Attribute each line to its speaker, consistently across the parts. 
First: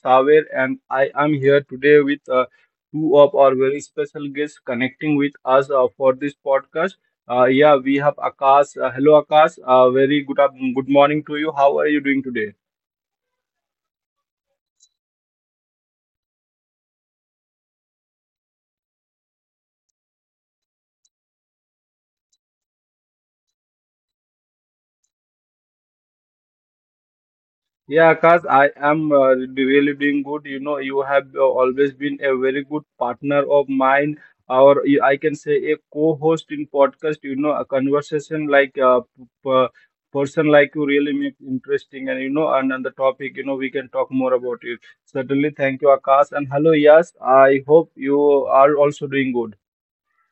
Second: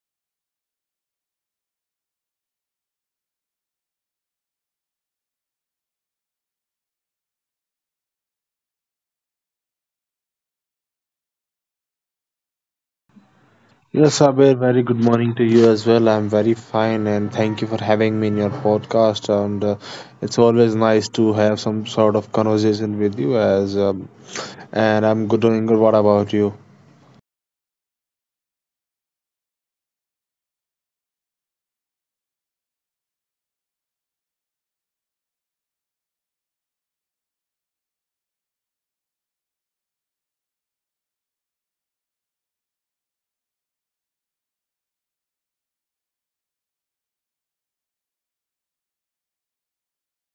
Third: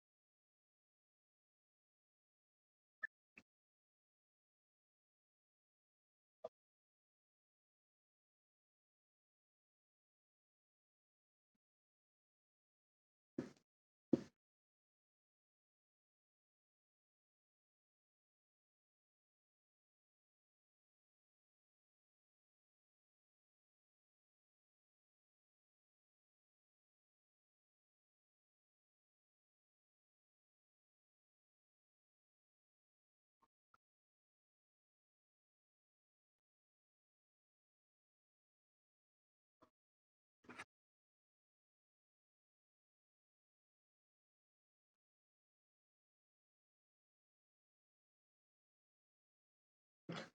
Speaker 1: Saver, and I am here today with two of our very special guests connecting with us for this podcast. Yeah, we have Akash. Hello, Akash. Good morning to you. How are you doing today?
Speaker 2: Yes, Abir, very good morning to you as well. I'm very fine and thank you for having me in your podcast. And it's always nice to have some sort of conversation with you as and I'm good, doing good. What about you?
Speaker 1: Yeah, Akash, I am really doing good. You know, you have always been a very good partner of mine, or I can say a co-host in podcast. You know, a conversation like person like you really make interesting, and on the topic, you know, we can talk more about it. Certainly, thank you, Akash, and hello, yes. I hope you are also doing good.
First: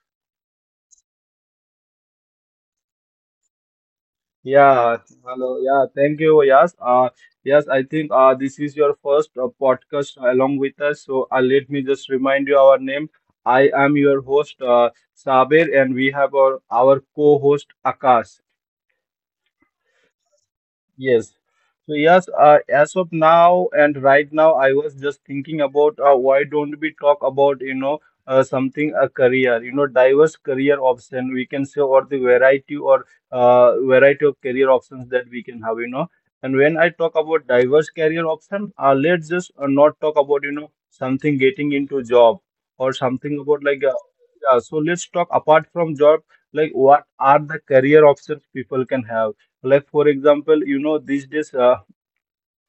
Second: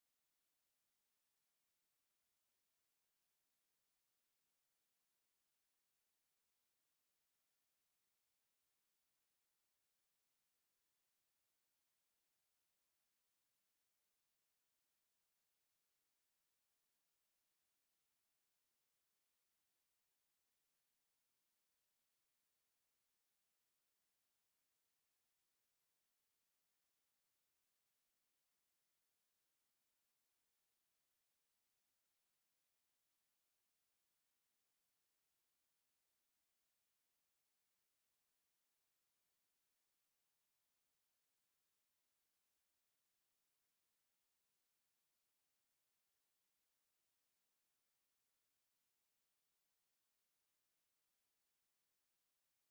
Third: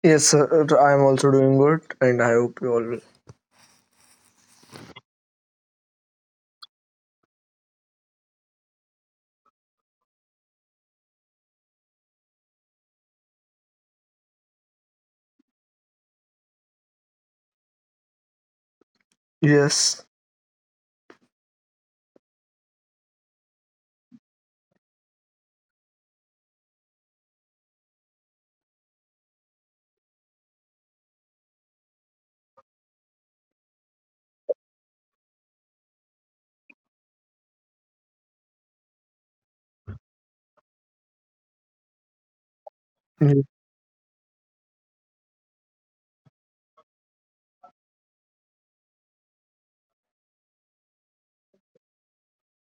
Speaker 3: Yes, sir. I am also doing good, and I hope you all. Will.
Speaker 1: Yeah, hello. Yeah, thank you. Yes, yes, I think this is your first podcast along with us. So let me just remind you our name. I am your host, Sabir, and we have our co-host, Akash.
Speaker 3: Yes.
Speaker 1: Yes. So yes, as of now and right now, I was just thinking about why don't we talk about, you know, something a career, you know, diverse career option we can say, or the variety of career options that we can have, you know. And when I talk about diverse career option, let's just not talk about, you know, something getting into job or something
Speaker 3: Yes.
Speaker 1: about, yeah. So let's talk apart from job, like what are the career options people can have? Like, for example, you know, these days uh,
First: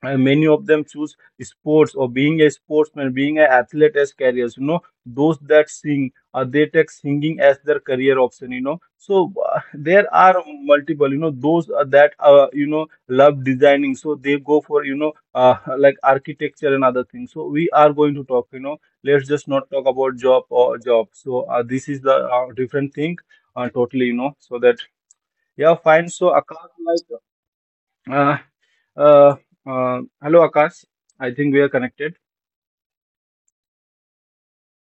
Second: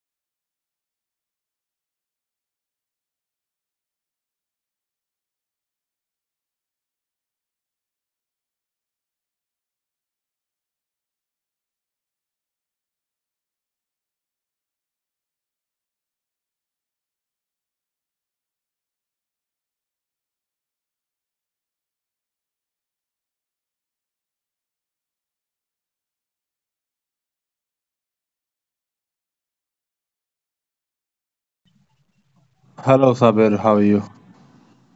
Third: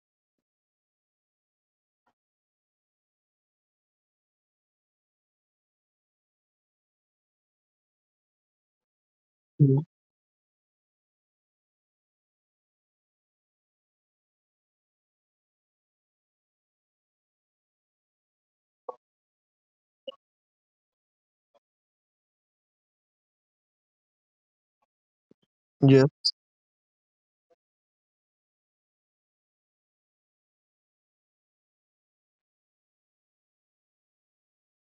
Speaker 1: uh, many of them choose sports, or being a sportsman, being an athlete, as careers. You know, those that sing, they take singing as their career option, you know. So there are multiple, you know, those that you know, love designing, so they go for, you know, like architecture and other things. So we are going to talk, you know, let's just not talk about job or job. So this is the different thing, totally, you know. So that yeah, fine.
Speaker 3: Yes.
Speaker 1: So, Akash, like uh, uh, hello, Akash. I think we are connected.
Speaker 2: Hello, Sabir. How are you?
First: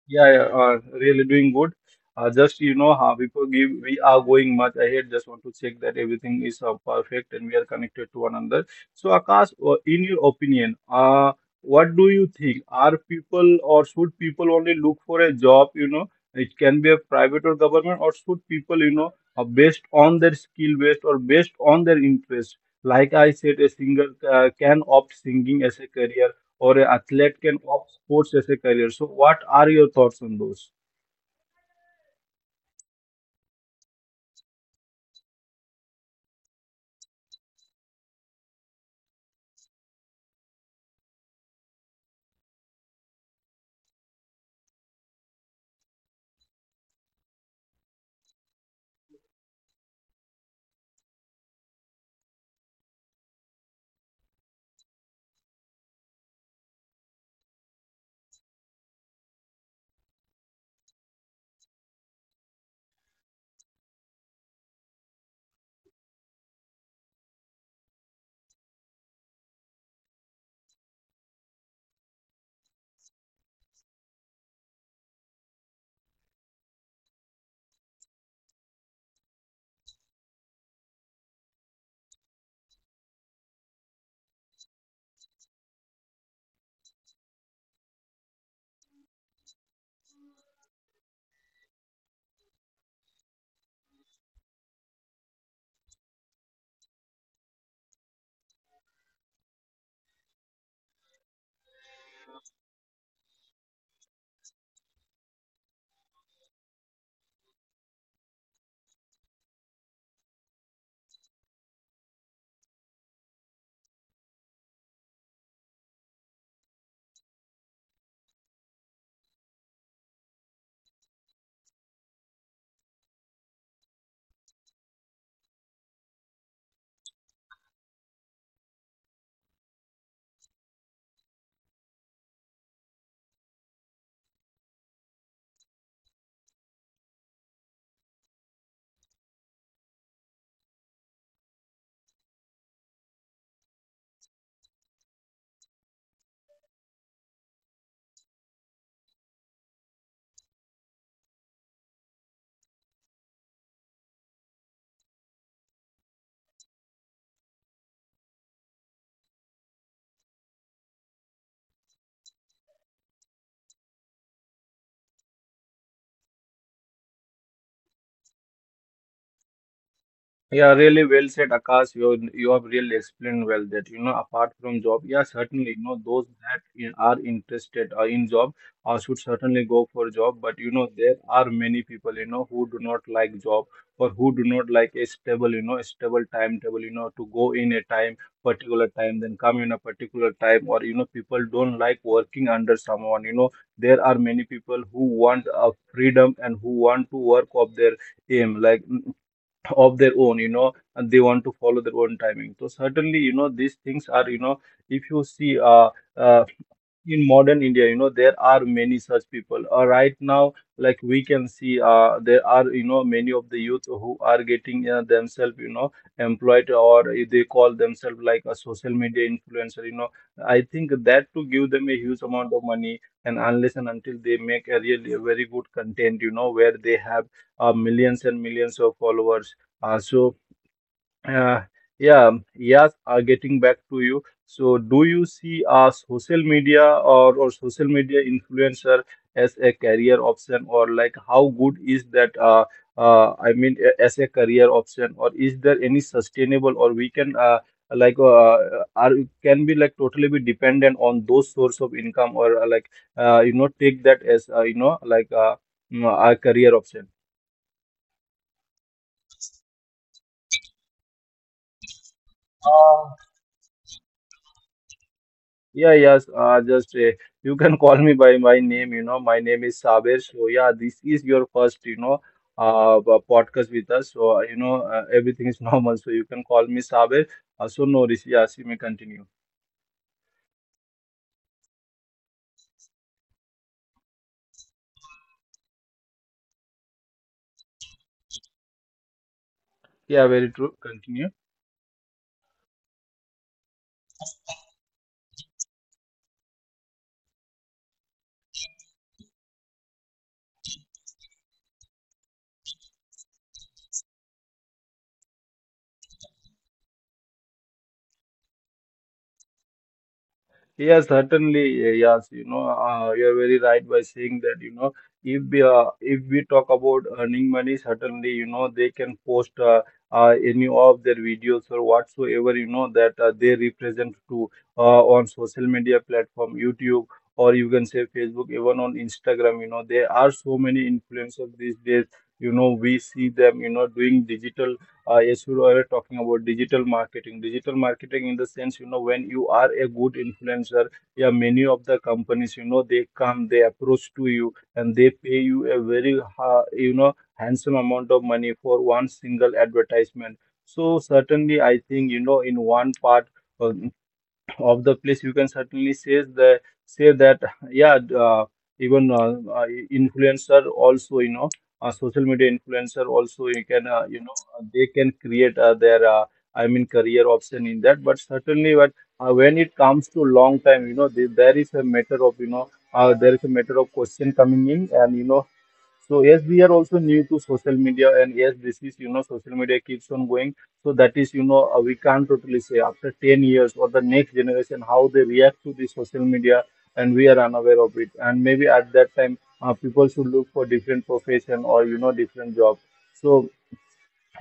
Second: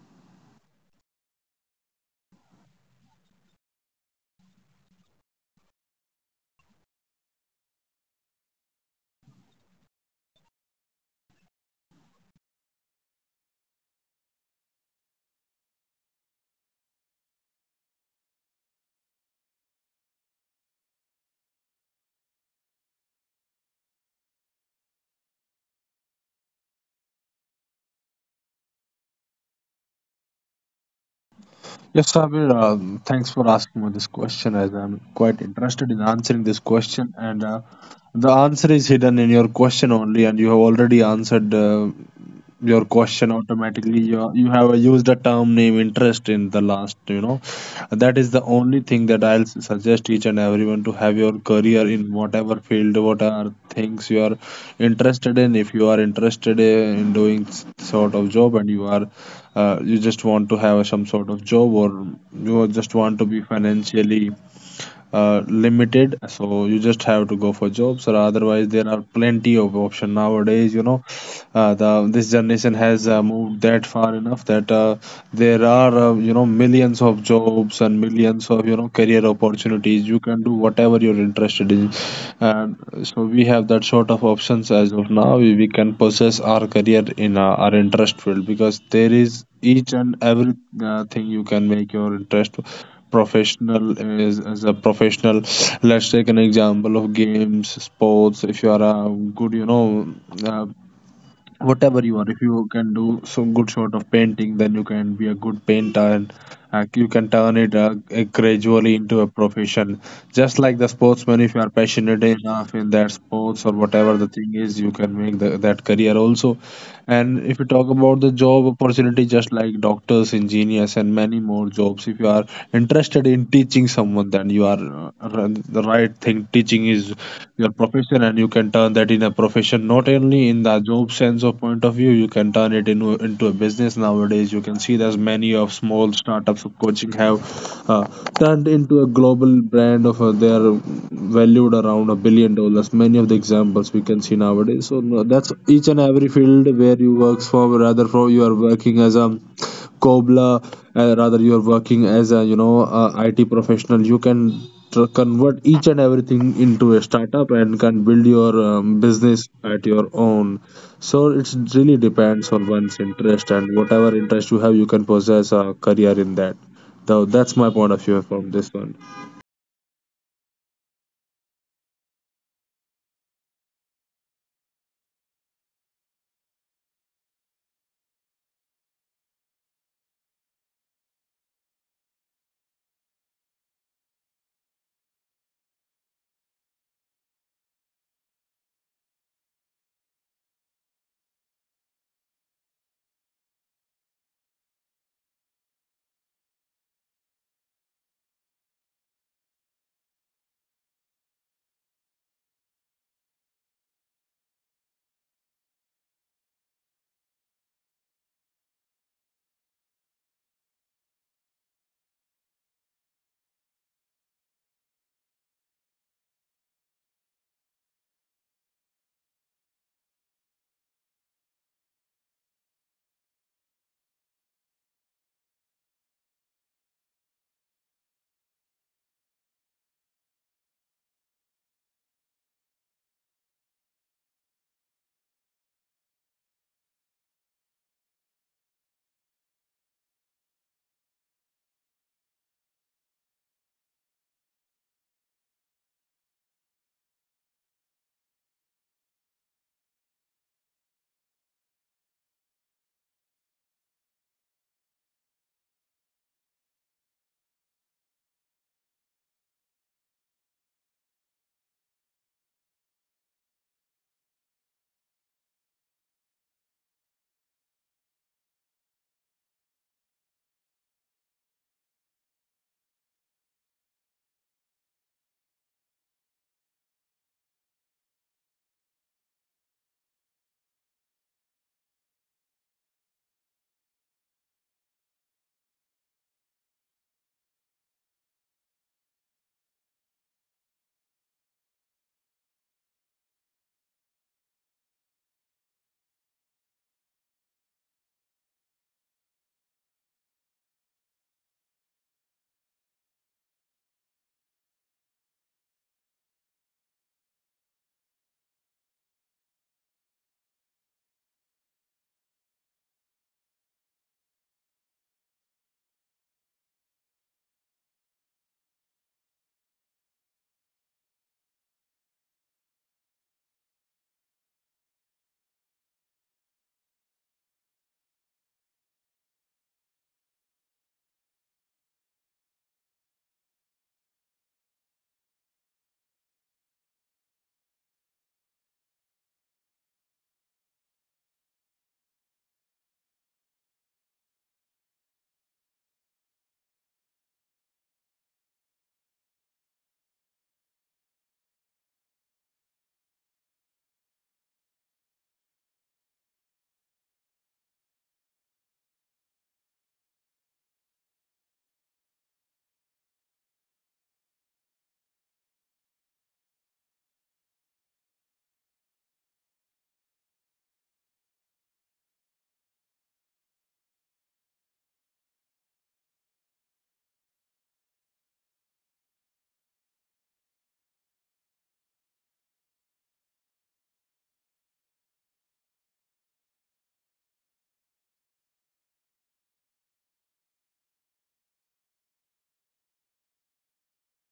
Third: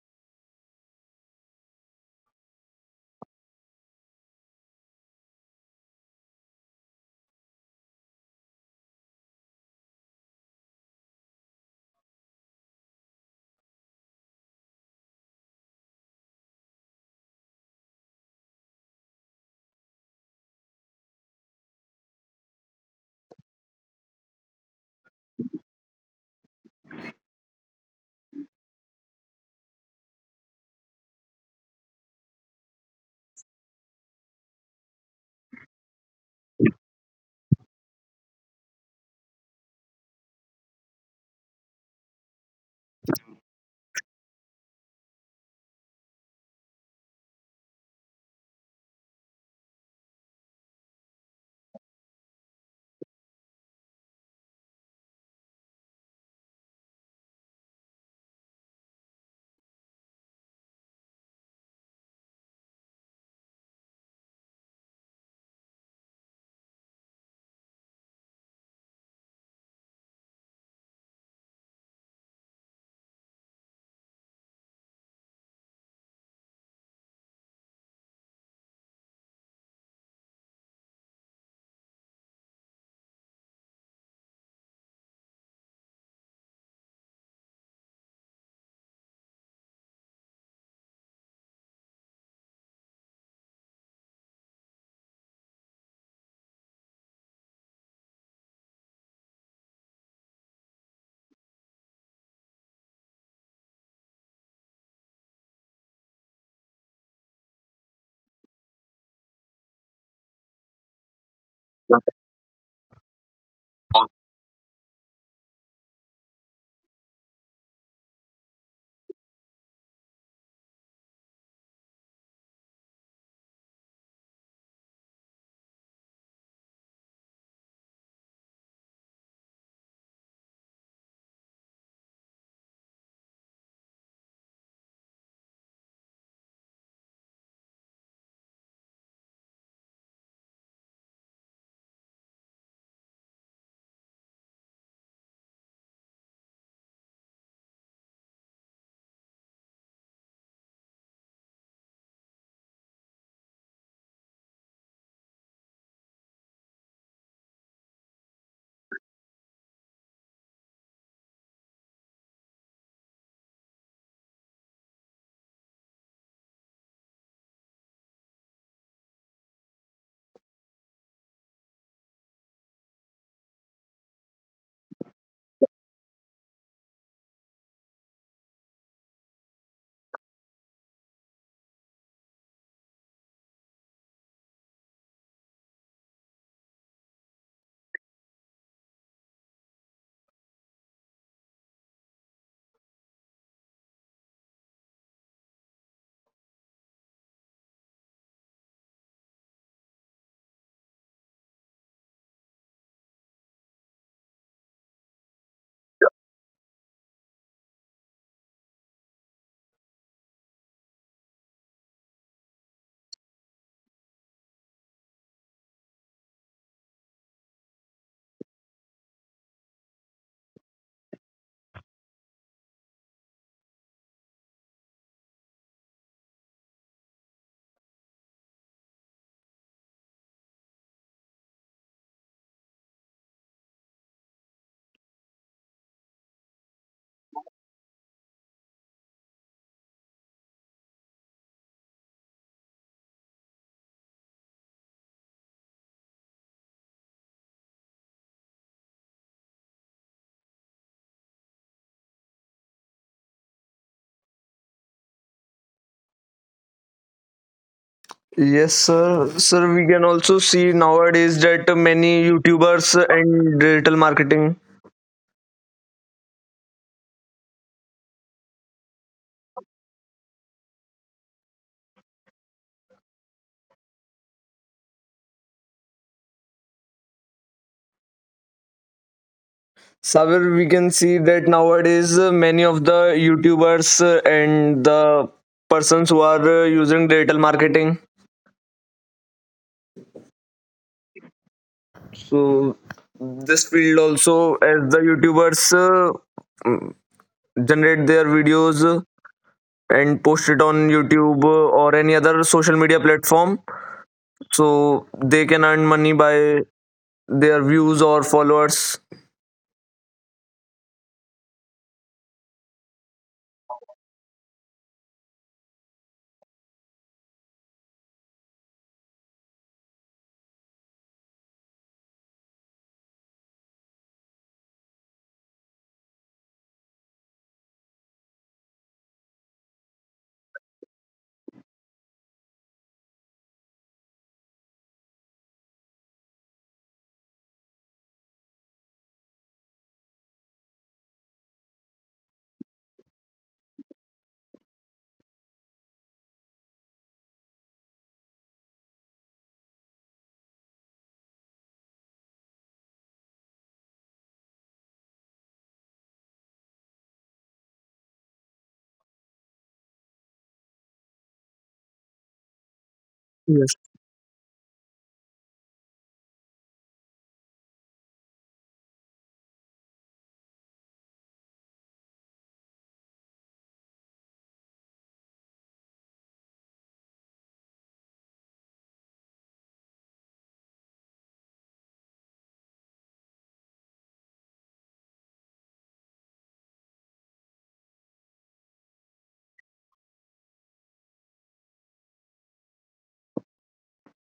Speaker 1: Yeah, yeah, really doing good. Just you know how we could give we are going much ahead. Just want to check that everything is perfect and we are connected to one another. So Akash, in your opinion, what do you think? Are people or Should people only look for a job? You know, it can be a private or government, or should people, you know, based on their skill based or based on their interest? Like I said, a singer can opt singing as a career, or an athlete can opt sports as a career. So, what are your thoughts on those?
Speaker 2: Yes, Sabir. Thanks for asking me this question, as I'm quite interested in answering this question. And the answer is hidden in your question only, and you have already answered. Your question automatically, you have used a term name interest in the last, that is the only thing that I'll suggest each and everyone to have your career in whatever field, what are things you are interested in. If you are interested in doing sort of job, and you just want to have some sort of job, or you just want to be financially limited, so you just have to go for jobs. Or otherwise, there are plenty of option nowadays, the this generation has moved that far enough that there are millions of jobs and millions of career opportunities. You can do whatever you're interested in, and so we have that sort of options as of now. We can possess our career in our interest field, because there is each and every thing you can make your interest professional, as a professional. Let's take an example of games sports. If you are a good, uh, whatever you are, if you can do some good sort of painting, then you can be a good painter, and you can turn it gradually into a profession. Just like the sportsman, if you are passionate enough in that sports or whatever the thing is, you can make that career also. And if you talk about the job opportunity, just like doctors, engineers, and many more jobs, if you are interested in teaching someone, then you are the right thing. Teaching is your profession, and you can turn that in a profession. Not only in the job sense of point of view, you can turn it into a business nowadays. You can see there's many of small startups of coaching have uh, turned into a global brand of, they are valued around $1 billion. Many of the examples we can see nowadays. So no, that's each and every field where you works for, rather for you are working as a cobbler, rather you are working as a IT professional. You can convert each and everything into a startup and can build your business at your own. So it's really depends on one's interest, and whatever interest you have, you can possess a career in that. So that's my point of view from this one.
Speaker 1: Yeah, really well said, Akash. You have really explained well that, you know, apart from job, yeah, certainly, you know, those that are interested in job should certainly go for job. But you know there are many people, you know, who do not like job, or who do not like a stable, you know, stable timetable, you know, to go in a time, particular time, then come in a particular time. Or, you know, people don't like working under someone, you know. There are many people who want a freedom and who want to work of their aim, like of their own, you know, and they want to follow their own timing. So certainly, you know, these things are, you know, if you see uh in modern India, you know, there are many such people. Right now, like we can see, there are, you know, many of the youth who are getting themselves, you know, employed, or if they call themselves like a social media influencer, you know. I think that to give them a huge amount of money, and unless and until they make a really a very good content, you know, where they have millions and millions of followers. Uh, so uh, yeah, yes, Getting back to you. So, do you see social media, or social media influencer as a career option, or like how good is that? I mean, as a career option, or is there any sustainable, or we can like are can be like totally be dependent on those source of income, or like you know take that as you know like mm, a career option.
Speaker 3: Yes, sir. Sir, we can also see nowadays that many YouTubers and digital marketing.
Speaker 1: Yeah, yes, just You can call me by my name, you know. My name is Saber. So, yeah, this is your first, you know, podcast with us. So, you know, everything is normal. So, you can call me Saber. So, no, this, yes, you may continue.
Speaker 3: Sabir, we can see that nowadays many of the YouTubers and the persons who are using digital marketing.
Speaker 1: Yeah, very true. Continue.
Speaker 3: So this field also, as the YouTubers mm, generate their videos and post it on YouTube or any other social media platform so they can earn money by their views or followers.
Speaker 1: Yes, certainly, yes. You know, you're very right by saying that, you know, if we talk about earning money, certainly, you know, they can post any of their videos or whatsoever, you know, that they represent to on social media platform, YouTube, or you can say Facebook, even on Instagram, you know, there are so many influencers these days. You know, we see them, you know, doing digital, yes, you were talking about digital marketing. Digital marketing, in the sense, you know, when you are a good influencer, yeah, many of the companies, you know, they come, they approach to you, and they pay you a very, ha you know, handsome amount of money for one single advertisement. So certainly, I think, you know, in one part. uh, of the place you can certainly say that, yeah, even influencer also, you know, social media influencer also, you
Speaker 3: Yes,
Speaker 1: can you know they can create their I mean career option in that, but certainly, but when it comes to long time, you know, there is a matter of, you know, there is a matter of question coming in, and you know, so yes, we are also new to social media, and yes, this is, you know, social media keeps on going. So that is, you know, we can't totally say after 10 years or the next generation how they react to the social media, and we are unaware of it. And maybe at that time, people should look for different profession or, you know, different job. So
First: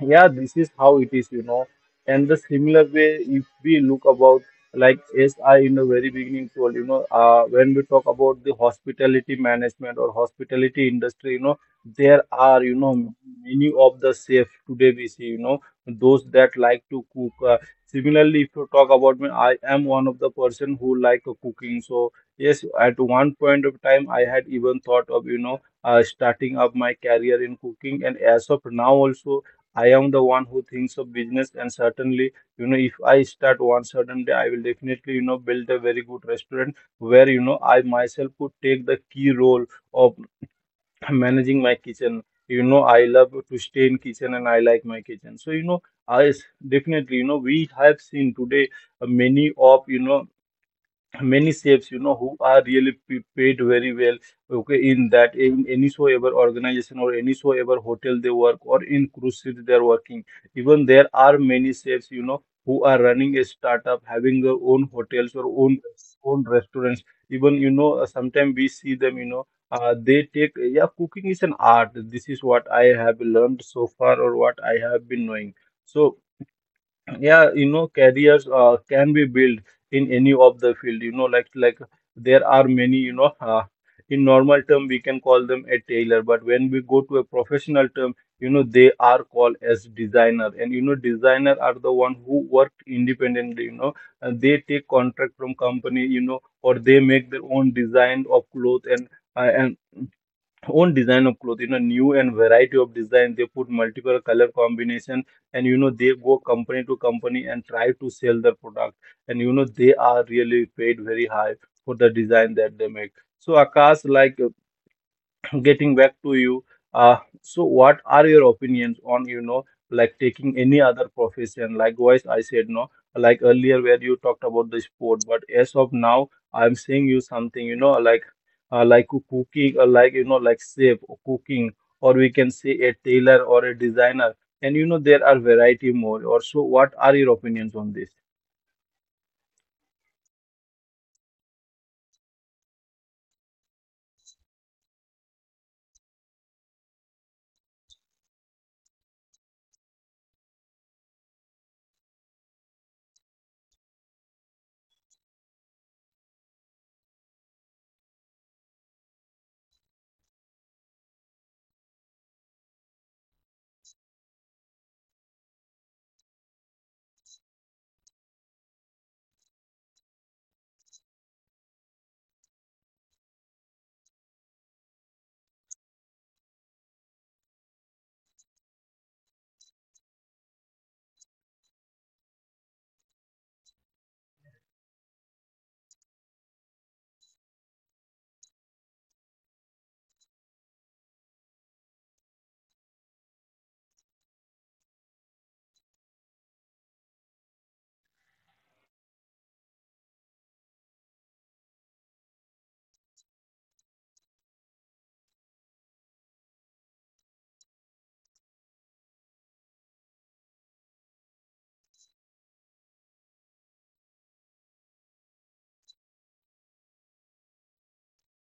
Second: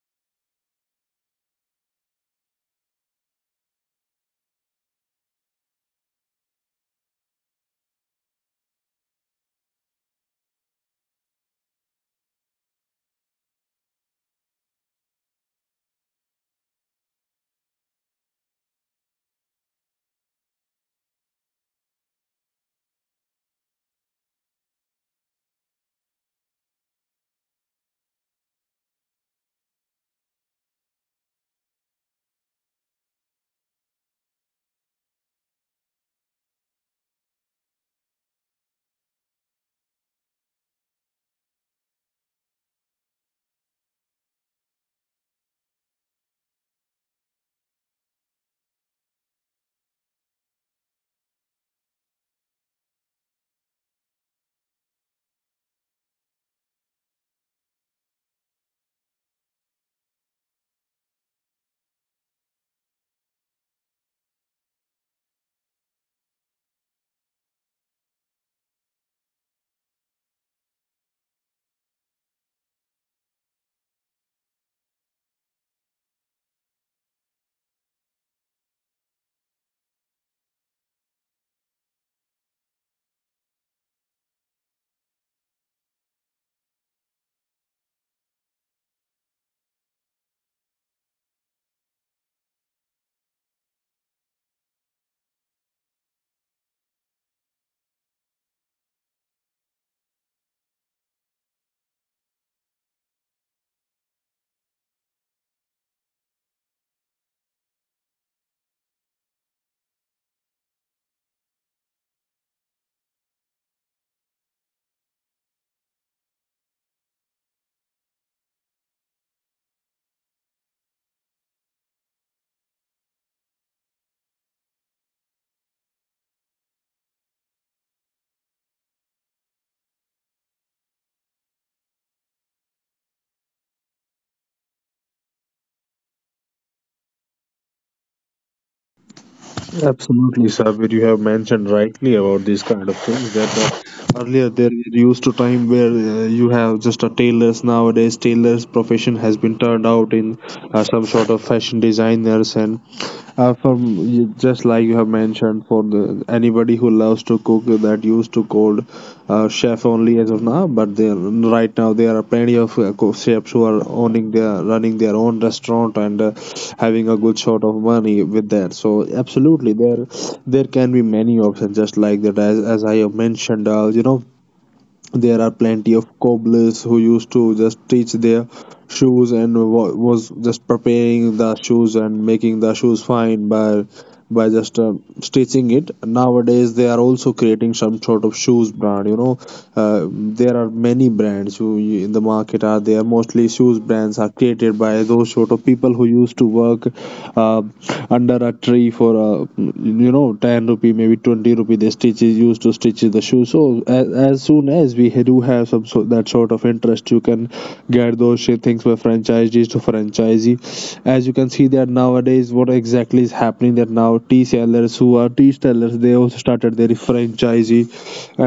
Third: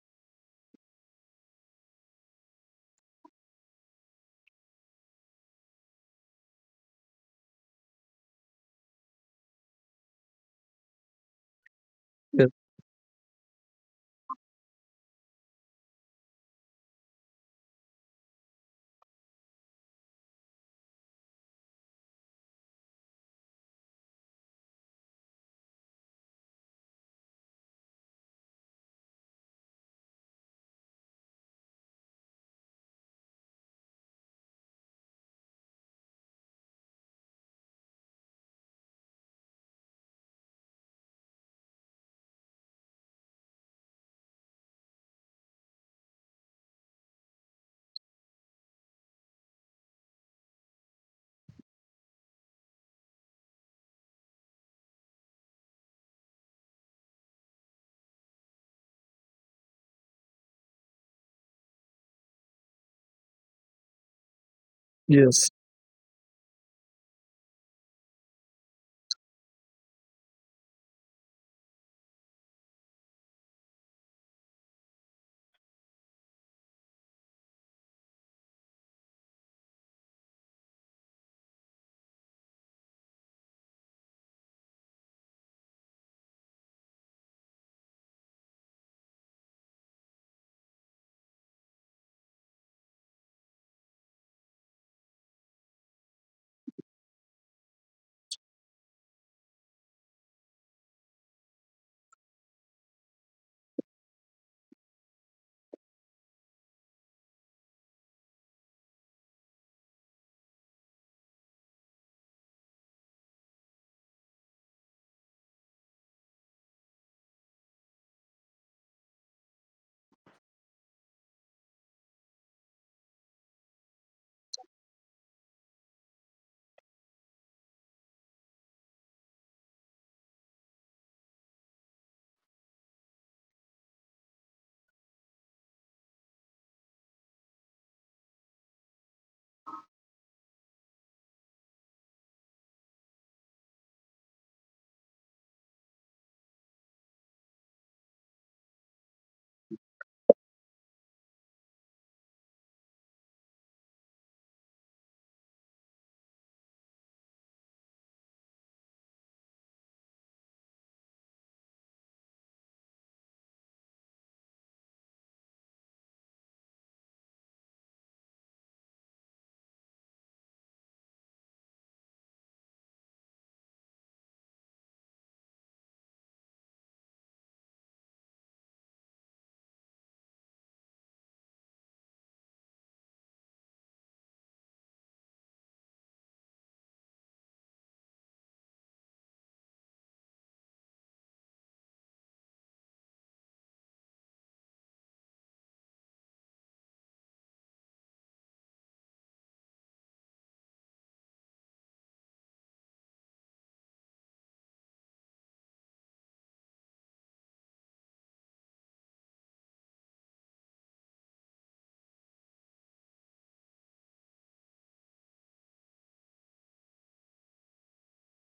Speaker 1: yeah, this is how it is, you know. And the similar way, if we look about, like, as I in the very beginning told, you know, when we talk about the hospitality management or hospitality industry, you know, there
Speaker 3: yes,
Speaker 1: are, you know, many of the chef today we see, you know, those that like to cook, similarly if you talk about me, I am one of the person who like cooking. So yes, at one point of time I had even thought of, you know, starting up my career in cooking. And as of now also, I am the one who thinks of business, and certainly, you know, if I start one certain day, I will definitely, you know, build a very good restaurant where, you know, I myself could take the key role of managing my kitchen. You know, I love to stay in kitchen and I like my kitchen. Definitely, we have seen today many of many chefs who are really paid very well, okay, in any so ever organization or any so ever hotel they work, or in cruise ship they are working. Even there are many chefs who are running a startup, having their own hotels or
Speaker 3: yes.
Speaker 1: own restaurants. Even you know Sometimes we see them, they take yeah, cooking is an art. This is what I have learned so far, or what I have been knowing. So yeah, careers can be built in any of the field, like there are many, in normal term we can call them a tailor, but when we go to a professional term, they are called as designer. And designer are the one who work independently, and they take contract from company, or they make their own design of clothes. And own design of clothes, new and variety of design. They put multiple color combination, and they go company to company and try to sell their product, and they are really paid very high for the design that they make. So Akash, like, getting back to you, so what are your opinions on, like taking any other profession? Likewise, I said, no, like earlier where you talked about the sport, but as of now, I'm saying you something, like cooking, or like, like chef or cooking, or we can say a tailor or a designer. And there are variety more. Or so, what are your opinions on this?
Speaker 2: Absolutely. Sabir, you have mentioned rightly about these kind of things, that earlier there used to time where you have just a tailors. Nowadays, tailors profession has been turned out in some sort of fashion designers, and from, just like you have mentioned for the anybody who loves to cook, that used to called chef only as of now. But there, right now there are plenty of chefs who are owning their running their own restaurant, and having a good sort of money with that. So absolutely, there can be many options, just like that. As I have mentioned, there are plenty of cobblers who used to just stitch their shoes, and was just preparing the shoes and making the shoes fine by just stitching it. Nowadays, they are also creating some sort of shoes brand. There are many brands who, in the market are there. Mostly shoes brands are created by those sort of people who used to work uh, under a tree for, 10 rupee, maybe 20 rupee, the stitch is used to stitch the shoe. So, as soon as we do have some, so that sort of interest, you can get those things by franchisees to franchisee. As you can see that nowadays, what exactly is happening, that now tea sellers, who are tea sellers, they also started their franchisee,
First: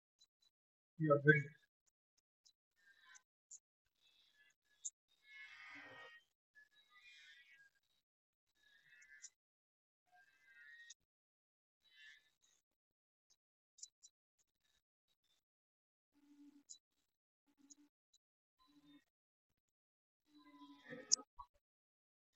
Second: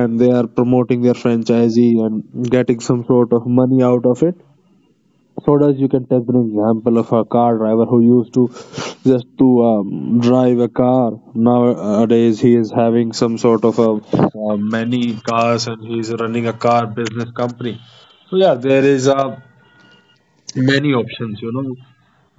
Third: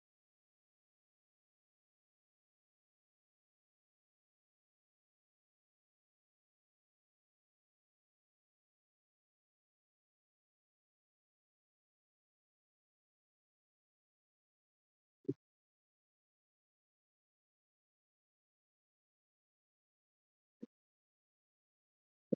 Speaker 2: and they are promoting their franchisee and getting some sort of money out of it. So does, you can take an example of a car driver who used to just to drive a car. Nowadays, he is having some sort of a many cars, and he's running a car business company. So yeah, there is many options, you know,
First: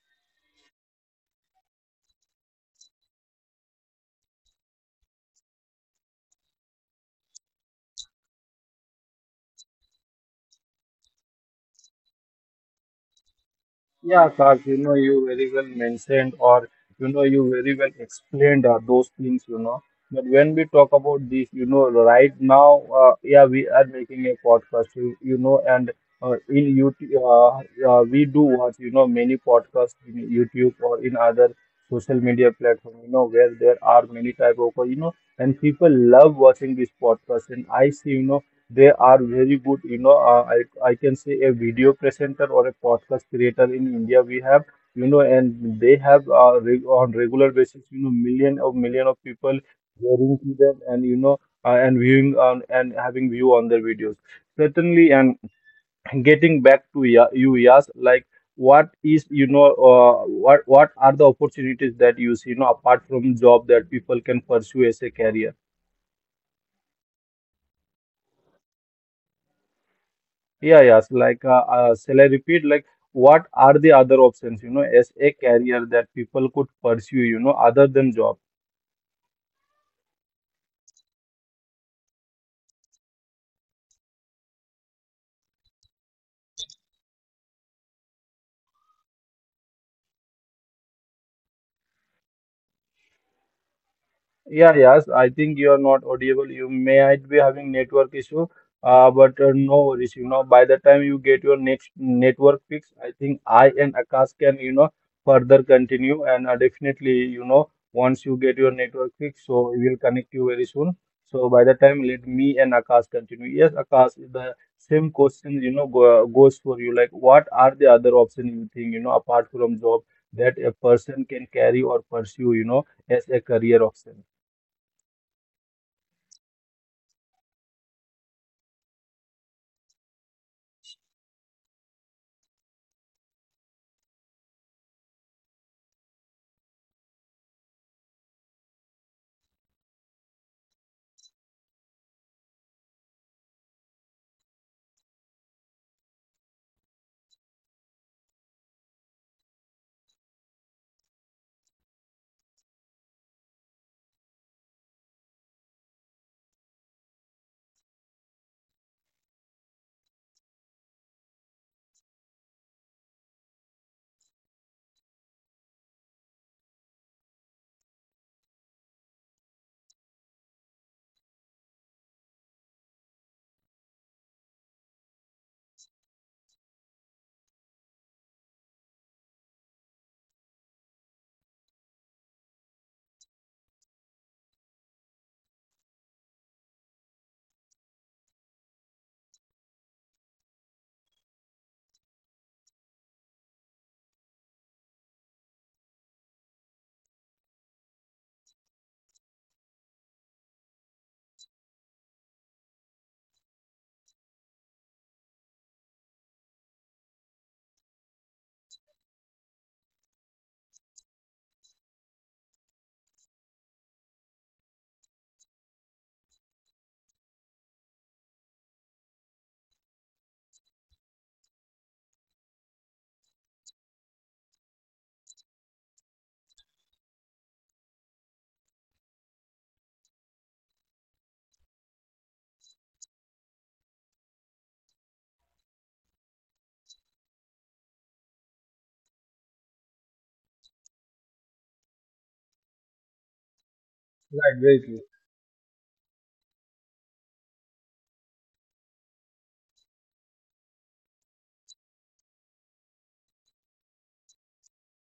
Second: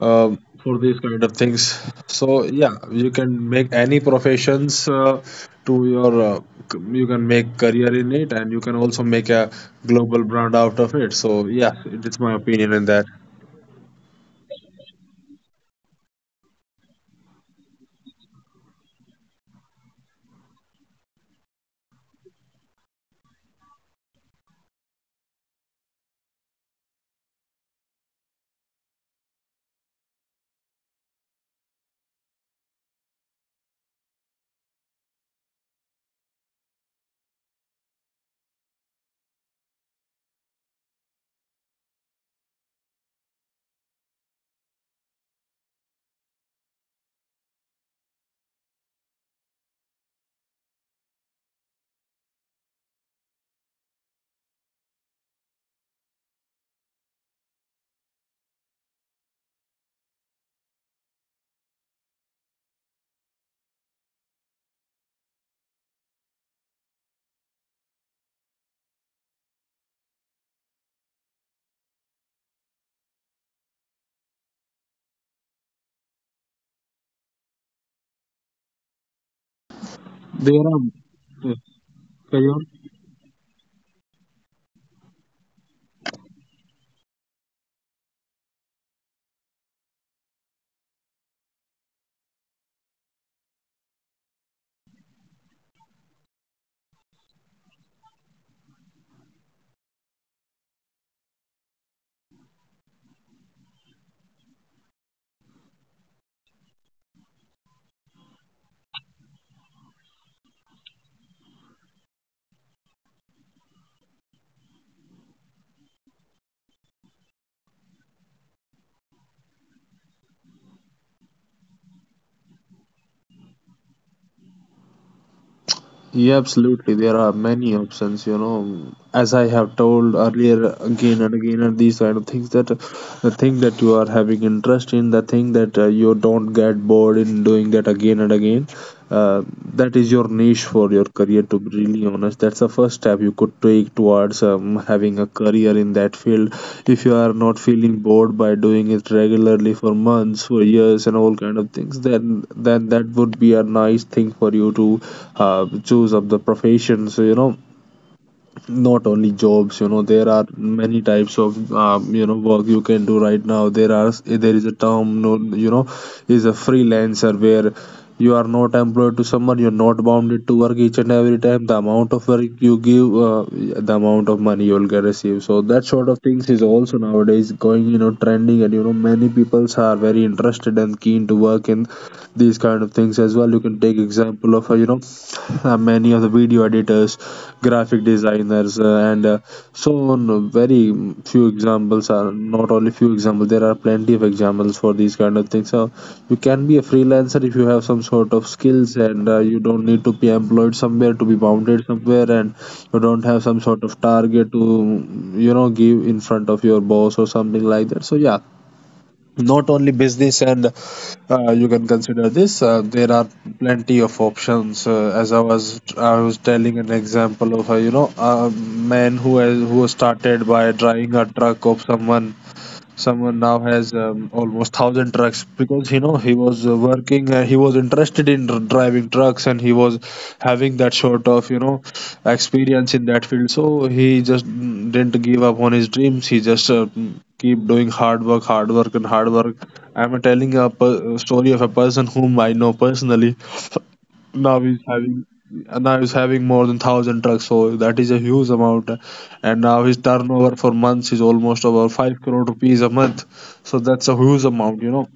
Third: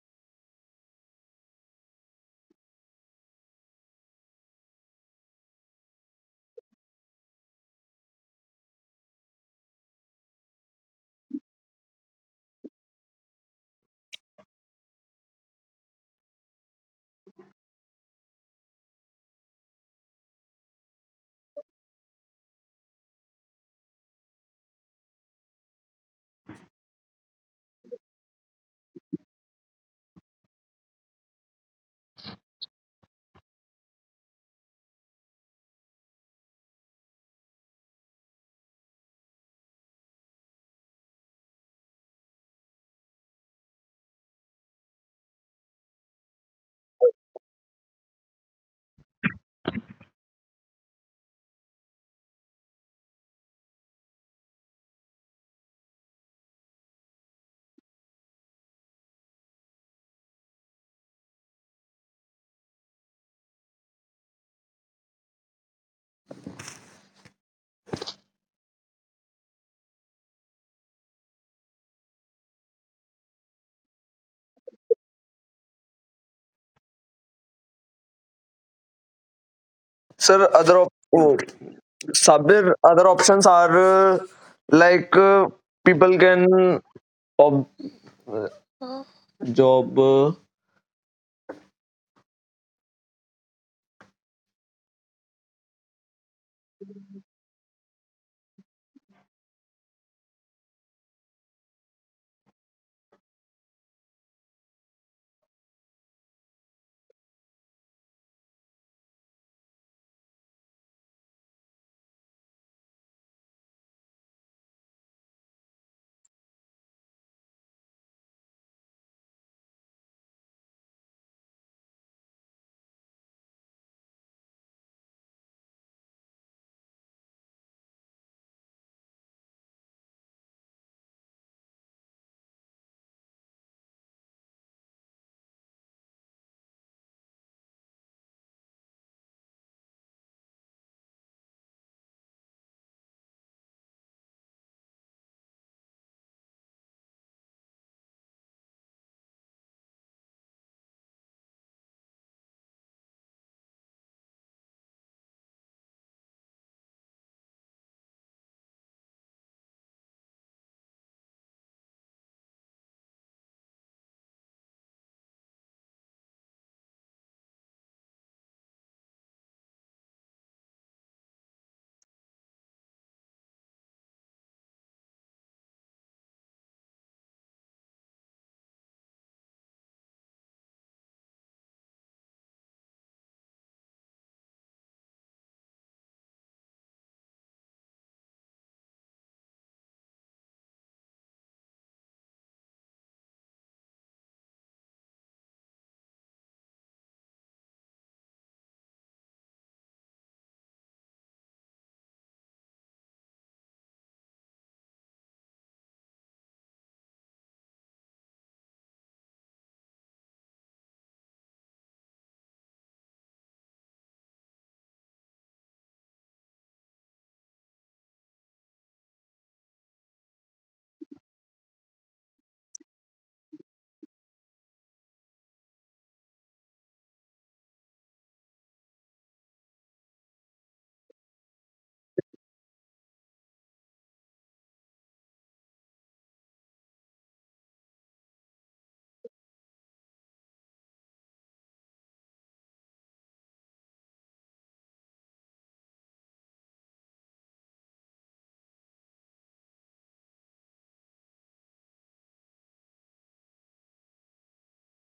Speaker 2: um for these kind of things. So yeah, you can make any professions, to your. Uh, you can make career in it, and you can also make a global brand out of it. So yeah, it's my opinion in that.
Speaker 1: Yeah, Akash, you very well mentioned, or you very well explained those things, But when we talk about this, right now, yeah, we are making a podcast, and in YouTube, we do watch, many podcasts in YouTube or in other social media platform, where there are many type of, and people love watching this podcast. And I see, they are very good. I can say a video presenter or a podcast creator in India we have. And they have re on regular basis. Million of people hearing to them, and and viewing on and having view on their videos. Certainly, and getting back to ya you, yes, like what is, uh, what are the opportunities that you see, apart from job, that people can pursue as a career. Yeah, yeah. So, like, shall I repeat? Like, what are the other options, as a career that people could pursue, other than job?
Speaker 3: Sir,
Speaker 2: There are
Speaker 3: oh,
Speaker 2: Yeah, carry on.
Speaker 3: Sabir, other options are like uh, people can ob- job.
Speaker 1: Yeah, yes, I think you are not audible. You might be having network issue, but no worries. By the time you get your next network fix, I think I and Akash can, further continue. And definitely, once you get your network fix, so we will connect you very soon. So by the time, let me and Akash continue. Yes, Akash, the same question, goes for you. Like, what are the other options you think, apart from job, that a person can carry or pursue, as a career option?
Speaker 2: Yeah, absolutely. There are many options, you know. As I have told earlier, again and again, and these kind of things, that the thing that you are having interest in, the thing that you don't get bored in doing that again and again, uh, that is your niche for your career, to be really honest. That's the first step you could take towards having a career in that field. If you are not feeling bored by doing it regularly for months, for years, and all kind of things, then that would be a nice thing for you to choose up the profession. So, not only jobs, there are many types of work you can do. Right now, there is a term, no, is a freelancer, where you are not employed to someone, you're not bounded to work each and every time. The amount of work you give, the amount of money you'll get receive. So that sort of things is also nowadays going, trending, and many peoples are very interested and keen to work in these kind of things as well. You can take example of, many of the video editors, graphic designers, and so on. Very few examples, are not only few examples. There are plenty of examples for these kind of things. So you can be a freelancer if you have some sort of skills, and you don't need to be employed somewhere, to be bounded somewhere, and you don't have some sort of target to give in front of your boss or something like that. So yeah, not only business, and you can consider this. There are plenty of options, as I was telling an example of, a man who started by driving a truck of someone. Someone now has almost 1,000 trucks, because he was working. He was interested in driving trucks, and he was having that sort of, experience in that field. So he just didn't give up on his dreams. He just keep doing hard work, and hard work. I'm telling a story of a person whom I know personally. Now
Speaker 1: Right,
Speaker 2: he's
Speaker 1: very true.
Speaker 2: having now he's having more than 1,000 trucks, so that is a huge amount. And now his turnover for months is almost about 5 crore rupees a month, so that's a huge amount.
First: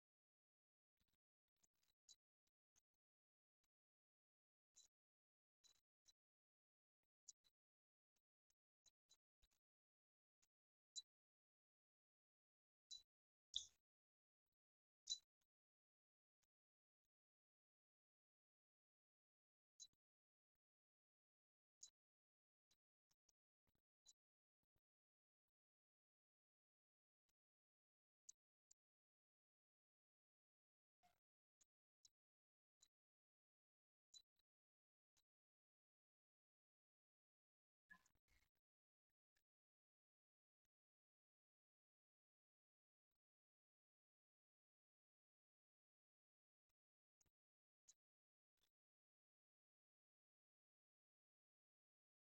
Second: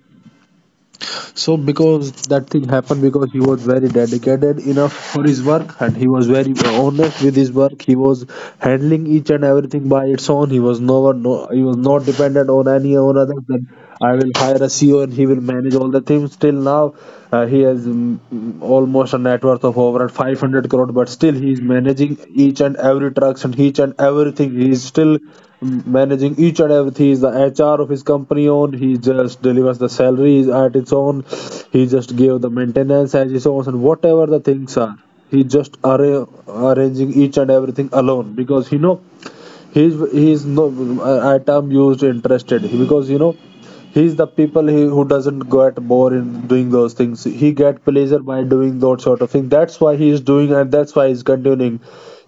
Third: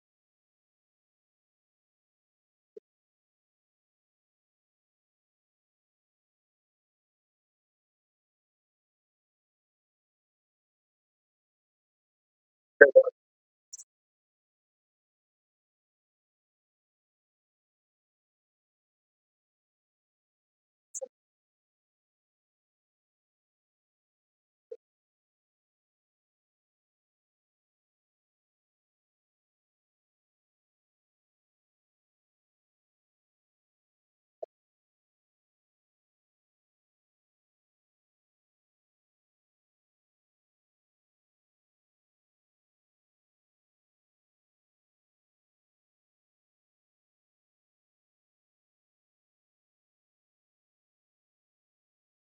Speaker 2: So, because that thing happened, because he was very dedicated enough for his work, and he was very honest with his work. He was handling each and everything by its own. He was no one, no, he was not dependent on any or other than I will hire a CEO, and he will manage all the things. Till now, he has almost a net worth of over, not 500 crore, but still he is managing each and every transaction, each and everything. He is still managing each and everything. He is the HR of his company own. He just delivers the salaries at its own, he just gave the maintenance as his own, and whatever the things are, he just arranging each and everything alone, because he know, he's no. I term used interested, because he's the people he, who doesn't get bored in doing those things. He get pleasure by doing those sort of thing. That's why he's doing, and that's why he's continuing.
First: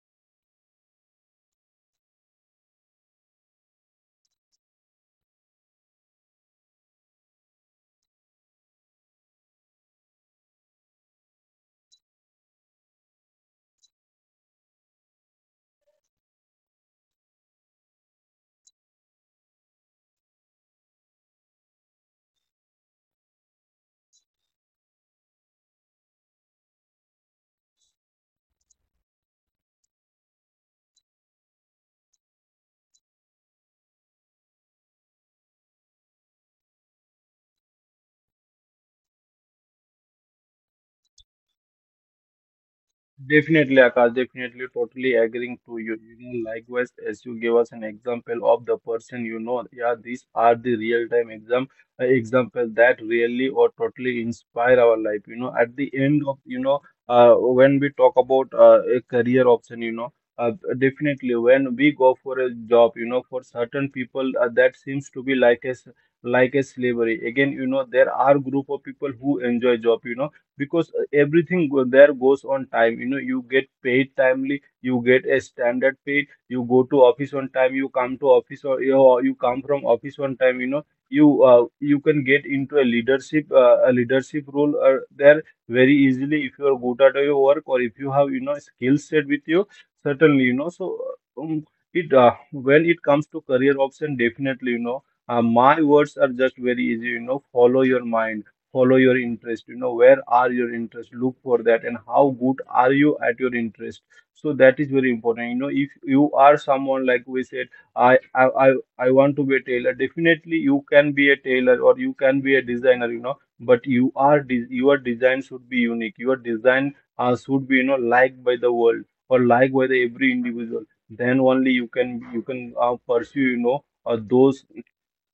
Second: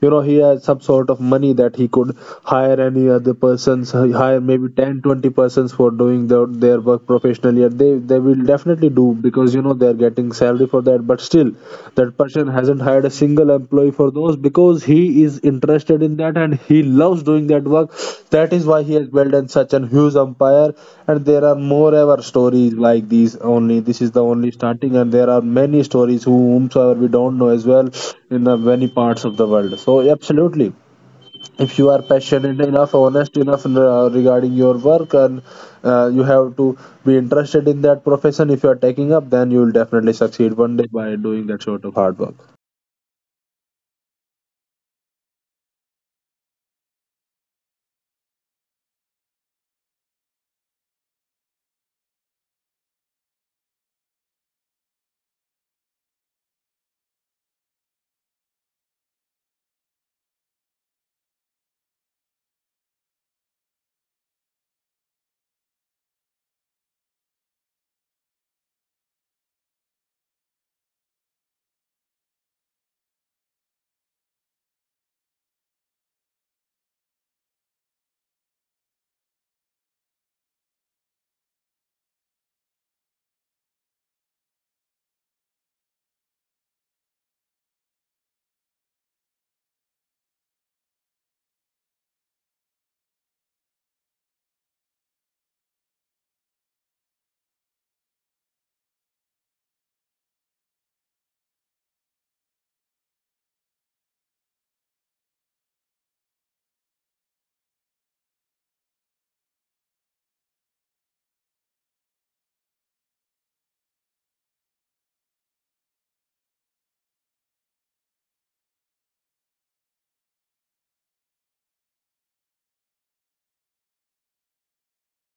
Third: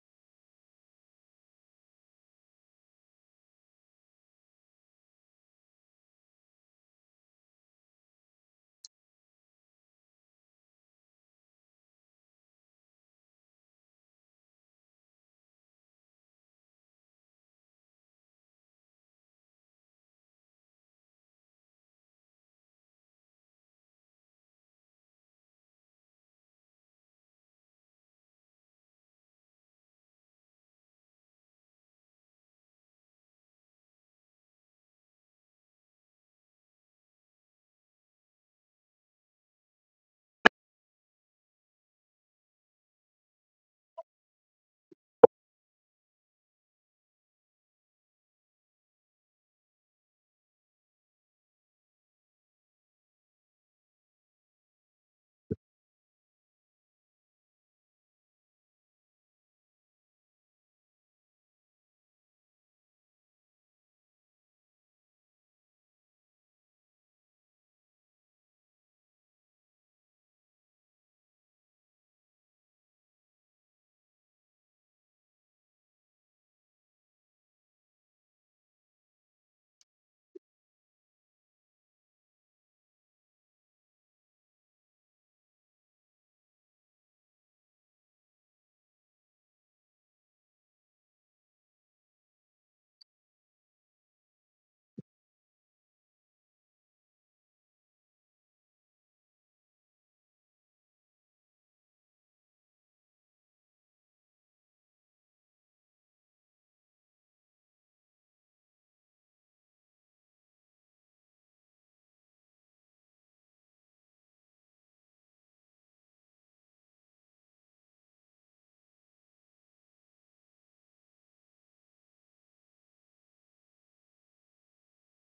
Speaker 2: He has some sort of money that he could hire any other persons, hire maybe 10, 20 persons for doing their work professionally, and they will definitely do, because they're getting salary for that. But still, that person hasn't hired a single employee for those, because he is interested in that, and he loves doing that work. That is why he has built in such an huge empire. And there are more ever stories like these only. This is the only starting, and there are many stories, whomsoever we don't know as well, in the many parts of the world. So absolutely, if you are passionate enough, honest enough, regarding your work, and you have to be interested in that profession. If you are taking up, then you will definitely succeed one day by doing that sort of hard work.
Speaker 1: Definitely, Akash, definitely, totally agreeing to you. Likewise, as you gave us an example of the person, yeah, these are the real-time example that really or totally inspire our life. At the end of, when we talk about a career option, definitely, when we go for a job, for certain people that seems to be like a slavery. Again, there are group of people who enjoy job, because there goes on time. You get paid timely, you get a standard pay, you go to office on time, you come to office, or you come from office on time. You can get into a leadership role there very easily, if you are good at your work, or if you have, skill set with you. Certainly, um, it when it comes to career option, definitely, my words are just very easy. Follow your mind, follow your interest, where are your interests, look for that, and how good are you at your interest. So that is very important. If you are someone, like we said, i i i, I want to be a tailor. Definitely, you can be a tailor, or you can be a designer, but your design should be unique. Your design should be, liked by the world, or liked by the every individual. Then only you can pursue, those,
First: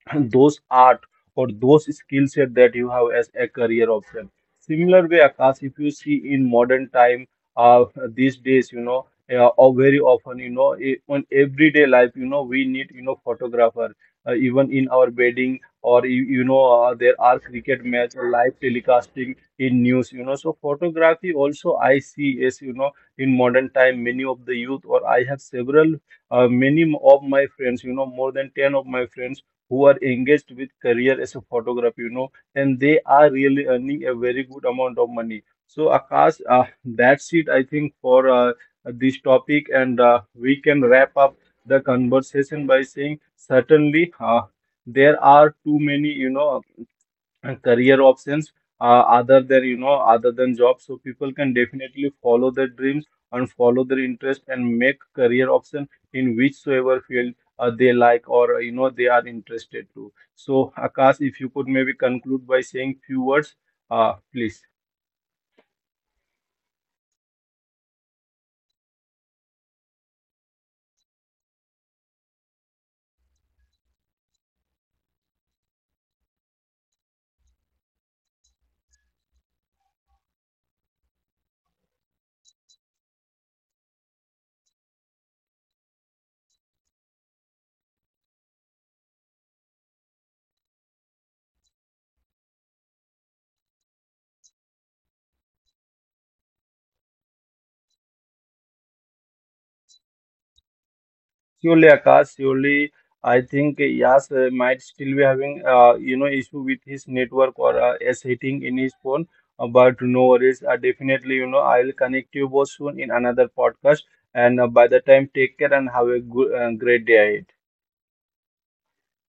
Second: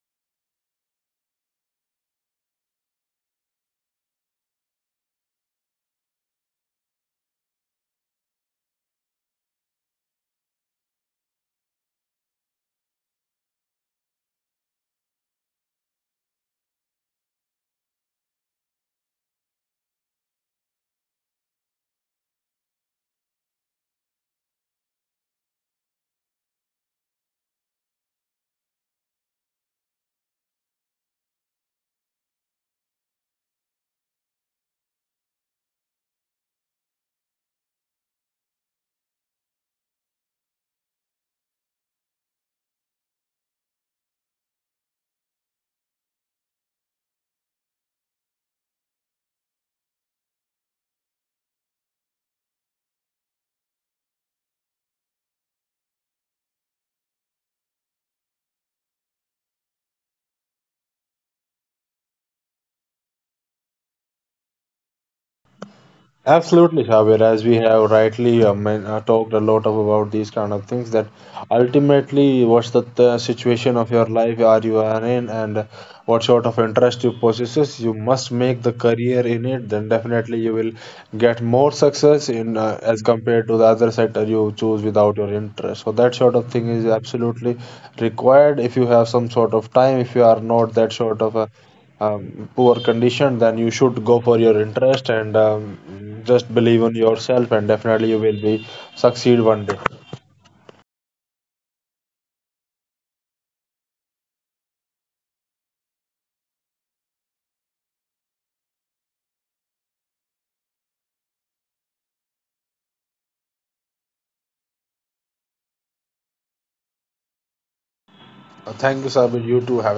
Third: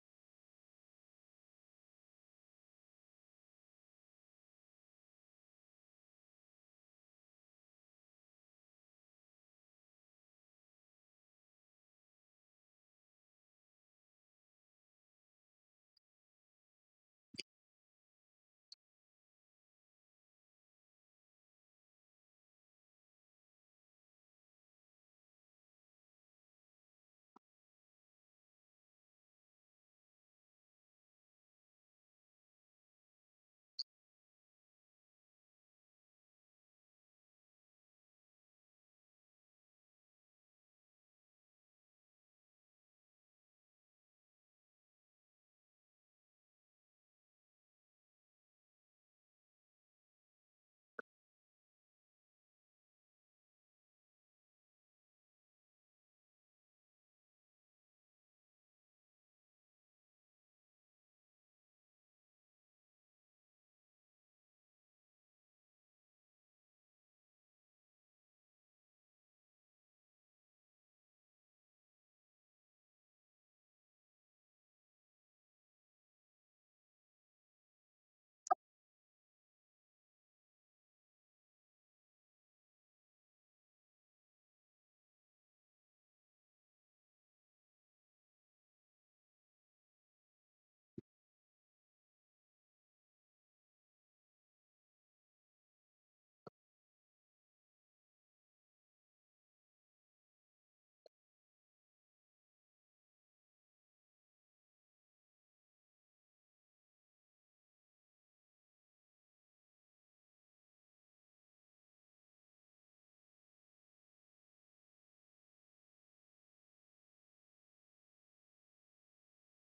Speaker 1: and those art, or those skill set that you have as a career option. Similar way, Akash, if you see in modern time, these days, or very often, on everyday life, we need, photographer. Even in our wedding, there are cricket match or live telecasting in news, So photography also I see, as you know in modern time, many of the youth, or I have several many of my friends, more than 10 of my friends who are engaged with career as a photographer, and they are really earning a very good amount of money. So Akash, that's it, I think, for this topic, and we can wrap up the conversation by saying, certainly there are too many, and career options other than, other than jobs. So people can definitely follow their dreams, and follow their interest, and make career option in whichsoever field they like, or they are interested to. So Akash, if you could maybe conclude by saying few words, please.
Speaker 2: Absolutely, Javier. As we have rightly talked a lot of about these kind of things, that ultimately, what's the situation of your life are you are in, and what sort of interest you possesses, you must make the career in it. Then definitely you will get more success in, as compared to the other sector you choose without your interest. So that sort of thing is absolutely required if you have some sort of time. If you are not that sort of a poor condition, then you should go for your interest, and just believe in yourself, and definitely you will be succeed one day.
Speaker 1: Surely, Akash, surely, I think Yas might still be having, issue with his network, or a setting in his phone. But no worries, definitely, I'll connect you both soon in another podcast. And by the time, take care and have a great day ahead.
Speaker 2: Thank you, Sabir. You too. Have